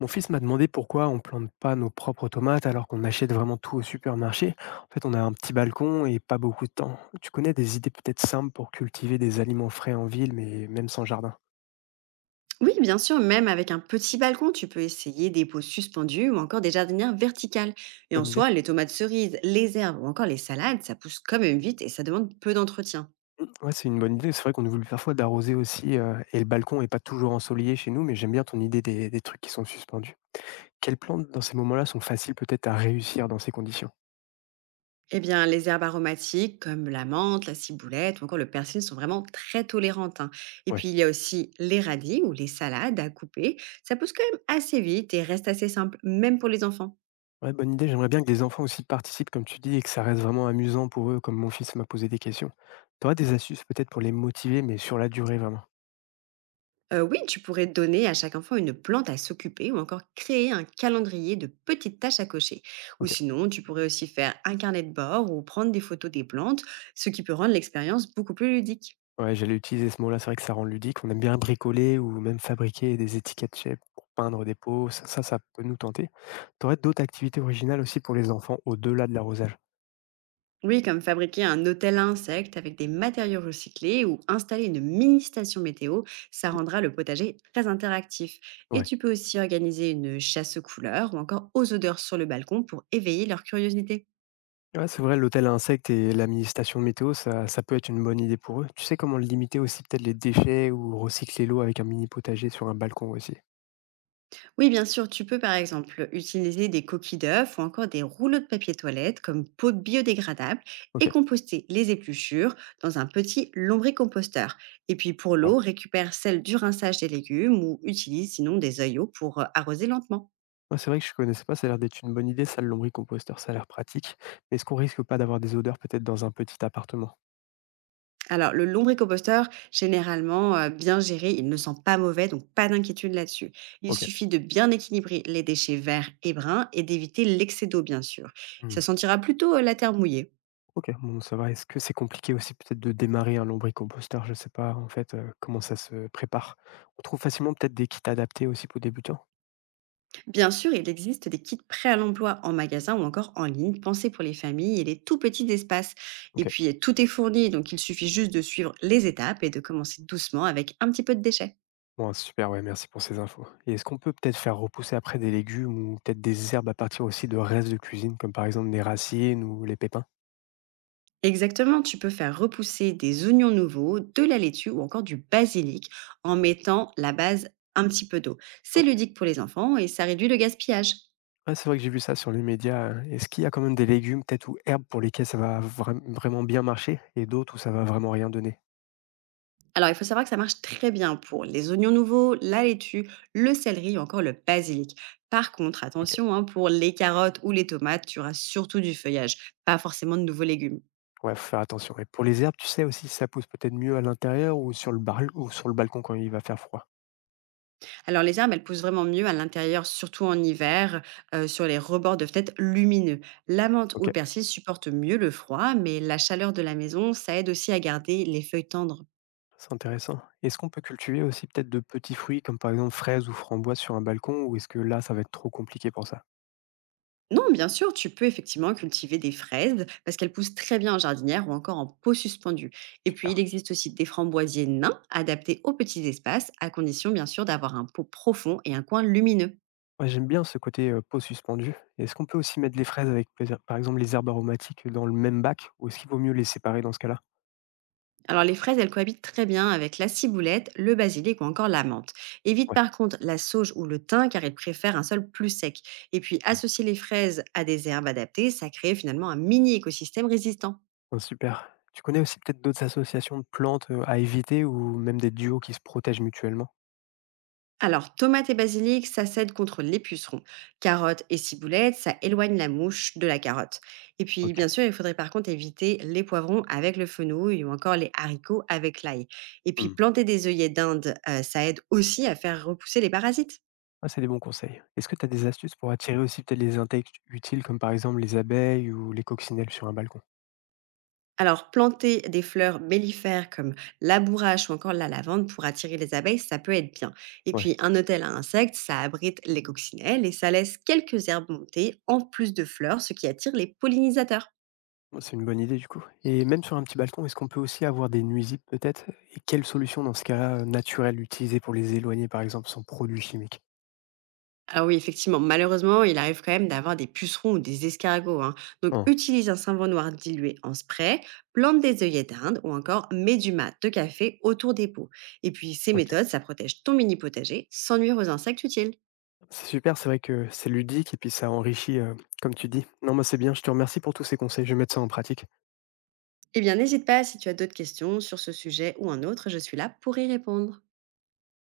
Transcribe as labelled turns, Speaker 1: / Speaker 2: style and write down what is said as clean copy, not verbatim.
Speaker 1: Mon fils m'a demandé pourquoi on plante pas nos propres tomates alors qu'on achète vraiment tout au supermarché. En fait, on a un petit balcon et pas beaucoup de temps. Tu connais des idées peut-être simples pour cultiver des aliments frais en ville, mais même sans jardin.
Speaker 2: Oui, bien sûr, même avec un petit balcon, tu peux essayer des pots suspendus ou encore des jardinières verticales. Et en
Speaker 1: Bonne idée.
Speaker 2: soi, les tomates cerises, les herbes ou encore les salades, ça pousse quand même vite et ça demande peu d'entretien.
Speaker 1: Ouais, c'est une bonne idée. C'est vrai qu'on oublie parfois d'arroser aussi. Et le balcon est pas toujours ensoleillé chez nous, mais j'aime bien ton idée des trucs qui sont suspendus. Quelles plantes dans ces moments-là sont faciles peut-être à réussir dans ces conditions?
Speaker 2: Eh bien, les herbes aromatiques comme la menthe, la ciboulette ou encore le persil sont vraiment très tolérantes, hein. Et
Speaker 1: Ouais.
Speaker 2: puis, il y a aussi les radis ou les salades à couper. Ça pousse quand même assez vite et reste assez simple, même pour les enfants.
Speaker 1: Ouais, bonne idée. J'aimerais bien que les enfants aussi participent, comme tu dis, et que ça reste vraiment amusant pour eux, comme mon fils m'a posé des questions. T'aurais des astuces peut-être pour les motiver, mais sur la durée vraiment.
Speaker 2: Oui, tu pourrais donner à chaque enfant une plante à s'occuper ou encore créer un calendrier de petites tâches à cocher. Ou
Speaker 1: Ok.
Speaker 2: sinon, tu pourrais aussi faire un carnet de bord ou prendre des photos des plantes, ce qui peut rendre l'expérience beaucoup plus ludique.
Speaker 1: Ouais, j'allais utiliser ce mot-là. C'est vrai que ça rend ludique. On aime bien bricoler ou même fabriquer des étiquettes chez pour peindre des pots. Ça peut nous tenter. T'aurais d'autres activités originales aussi pour les enfants au-delà de l'arrosage.
Speaker 2: Oui, comme fabriquer un hôtel à insectes avec des matériaux recyclés ou installer une mini station météo, ça rendra le potager très interactif. Et
Speaker 1: Ouais.
Speaker 2: tu peux aussi organiser une chasse aux couleurs ou encore aux odeurs sur le balcon pour éveiller leur curiosité.
Speaker 1: Ouais, c'est vrai, l'hôtel à insectes et la mini-station météo, ça peut être une bonne idée pour eux. Tu sais comment limiter aussi peut-être les déchets ou recycler l'eau avec un mini potager sur un balcon aussi.
Speaker 2: Oui, bien sûr, tu peux par exemple utiliser des coquilles d'œufs ou encore des rouleaux de papier toilette comme peau biodégradable et
Speaker 1: Ok.
Speaker 2: composter les épluchures dans un petit lombricomposteur. Et puis pour l'eau,
Speaker 1: Bravo.
Speaker 2: récupère celle du rinçage des légumes ou utilise sinon des œillots pour arroser lentement.
Speaker 1: Ouais, c'est vrai que je connaissais pas, ça a l'air d'être une bonne idée, ça, le lombricomposteur, ça a l'air pratique. Mais est-ce qu'on risque pas d'avoir des odeurs peut-être dans un petit appartement?
Speaker 2: Alors le lombricomposteur, généralement bien géré, il ne sent pas mauvais, donc pas d'inquiétude là-dessus. Il
Speaker 1: Ok.
Speaker 2: suffit de bien équilibrer les déchets verts et bruns et d'éviter l'excès d'eau, bien sûr.
Speaker 1: Hmm.
Speaker 2: Ça sentira plutôt la terre mouillée.
Speaker 1: OK, bon ça va. Est-ce que c'est compliqué aussi peut-être de démarrer un lombricomposteur? Je sais pas en fait, comment ça se prépare? On trouve facilement peut-être des kits adaptés aussi pour débutants?
Speaker 2: Bien sûr, il existe des kits prêts à l'emploi en magasin ou encore en ligne, pensés pour les familles et les tout petits espaces. Et
Speaker 1: OK.
Speaker 2: puis, tout est fourni, donc il suffit juste de suivre les étapes et de commencer doucement avec un petit peu de déchets.
Speaker 1: Bon, super, ouais, merci pour ces infos. Et est-ce qu'on peut peut-être faire repousser après des légumes ou peut-être des herbes à partir aussi de restes de cuisine, comme par exemple des racines ou les pépins?
Speaker 2: Exactement, tu peux faire repousser des oignons nouveaux, de la laitue ou encore du basilic en mettant la base un petit peu d'eau. C'est
Speaker 1: OK.
Speaker 2: ludique pour les enfants et ça réduit le gaspillage.
Speaker 1: Ouais, c'est vrai que j'ai vu ça sur les médias, est-ce qu'il y a quand même des légumes peut-être ou herbes pour lesquelles ça va vraiment bien marcher et d'autres où ça va vraiment rien donner?
Speaker 2: Alors, il faut savoir que ça marche très bien pour les oignons nouveaux, la laitue, le céleri ou encore le basilic. Par contre,
Speaker 1: OK,
Speaker 2: attention, hein, pour les carottes ou les tomates, tu auras surtout du feuillage, pas forcément de nouveaux légumes.
Speaker 1: ouais, faut faire attention. Et pour les herbes, tu sais aussi si ça pousse peut-être mieux à l'intérieur ou sur le barl ou sur le balcon quand il va faire froid?
Speaker 2: Alors, les herbes, elles poussent vraiment mieux à l'intérieur, surtout en hiver, sur les rebords de fenêtres lumineux. La menthe ou le
Speaker 1: OK,
Speaker 2: persil supportent mieux le froid, mais la chaleur de la maison, ça aide aussi à garder les feuilles tendres.
Speaker 1: c'est intéressant. Est-ce qu'on peut cultiver aussi peut-être de petits fruits comme par exemple fraises ou framboises sur un balcon, ou est-ce que là ça va être trop compliqué pour ça?
Speaker 2: Non, bien sûr, tu peux effectivement cultiver des fraises parce qu'elles poussent très bien en jardinière ou encore en pot suspendu. Et puis,
Speaker 1: Super.
Speaker 2: il existe aussi des framboisiers nains adaptés aux petits espaces, à condition bien sûr d'avoir un pot profond et un coin lumineux.
Speaker 1: Ouais, j'aime bien ce côté, pot suspendu. Est-ce qu'on peut aussi mettre les fraises avec par exemple les herbes aromatiques dans le même bac, ou est-ce qu'il vaut mieux les séparer dans ce cas-là?
Speaker 2: Alors, les fraises, elles cohabitent très bien avec la ciboulette, le basilic ou encore la menthe. Évite
Speaker 1: Ouais.
Speaker 2: par contre la sauge ou le thym car ils préfèrent un sol plus sec. Et puis,
Speaker 1: Mmh.
Speaker 2: associer les fraises à des herbes adaptées, ça crée finalement un mini écosystème résistant.
Speaker 1: Oh super. Tu connais aussi peut-être d'autres associations de plantes, à éviter ou même des duos qui se protègent mutuellement?
Speaker 2: Alors, tomates et basilic, ça s'aide contre les pucerons. Carottes et ciboulettes, ça éloigne la mouche de la carotte. Et puis,
Speaker 1: OK.
Speaker 2: bien sûr, il faudrait par contre éviter les poivrons avec le fenouil ou encore les haricots avec l'ail. Et puis,
Speaker 1: Mmh.
Speaker 2: planter des œillets d'Inde, ça aide aussi à faire repousser les parasites.
Speaker 1: Ah, c'est des bons conseils. Est-ce que tu as des astuces pour attirer aussi peut-être les insectes utiles comme par exemple les abeilles ou les coccinelles sur un balcon?
Speaker 2: Alors, planter des fleurs mellifères comme la bourrache ou encore la lavande pour attirer les abeilles, ça peut être bien. Et
Speaker 1: Ouais.
Speaker 2: puis, un hôtel à insectes, ça abrite les coccinelles et ça laisse quelques herbes monter en plus de fleurs, ce qui attire les pollinisateurs.
Speaker 1: Bah, c'est une bonne idée du coup. Et même sur un petit balcon, est-ce qu'on peut aussi avoir des nuisibles peut-être? Et quelles solutions dans ce cas-là, naturelles utiliser pour les éloigner par exemple sans produits chimiques?
Speaker 2: Ah oui, effectivement, malheureusement, il arrive quand même d'avoir des pucerons ou des escargots, hein. Donc,
Speaker 1: Hein,
Speaker 2: utilise un savon noir dilué en spray, plante des œillets d'Inde ou encore mets du mat de café autour des pots. Et puis, ces
Speaker 1: OK.
Speaker 2: méthodes, ça protège ton mini potager sans nuire aux insectes utiles.
Speaker 1: C'est super, c'est vrai que c'est ludique et puis ça enrichit, comme tu dis. Non, moi c'est bien, je te remercie pour tous ces conseils, je vais mettre ça en pratique.
Speaker 2: Eh bien, n'hésite pas si tu as d'autres questions sur ce sujet ou un autre, je suis là pour y répondre.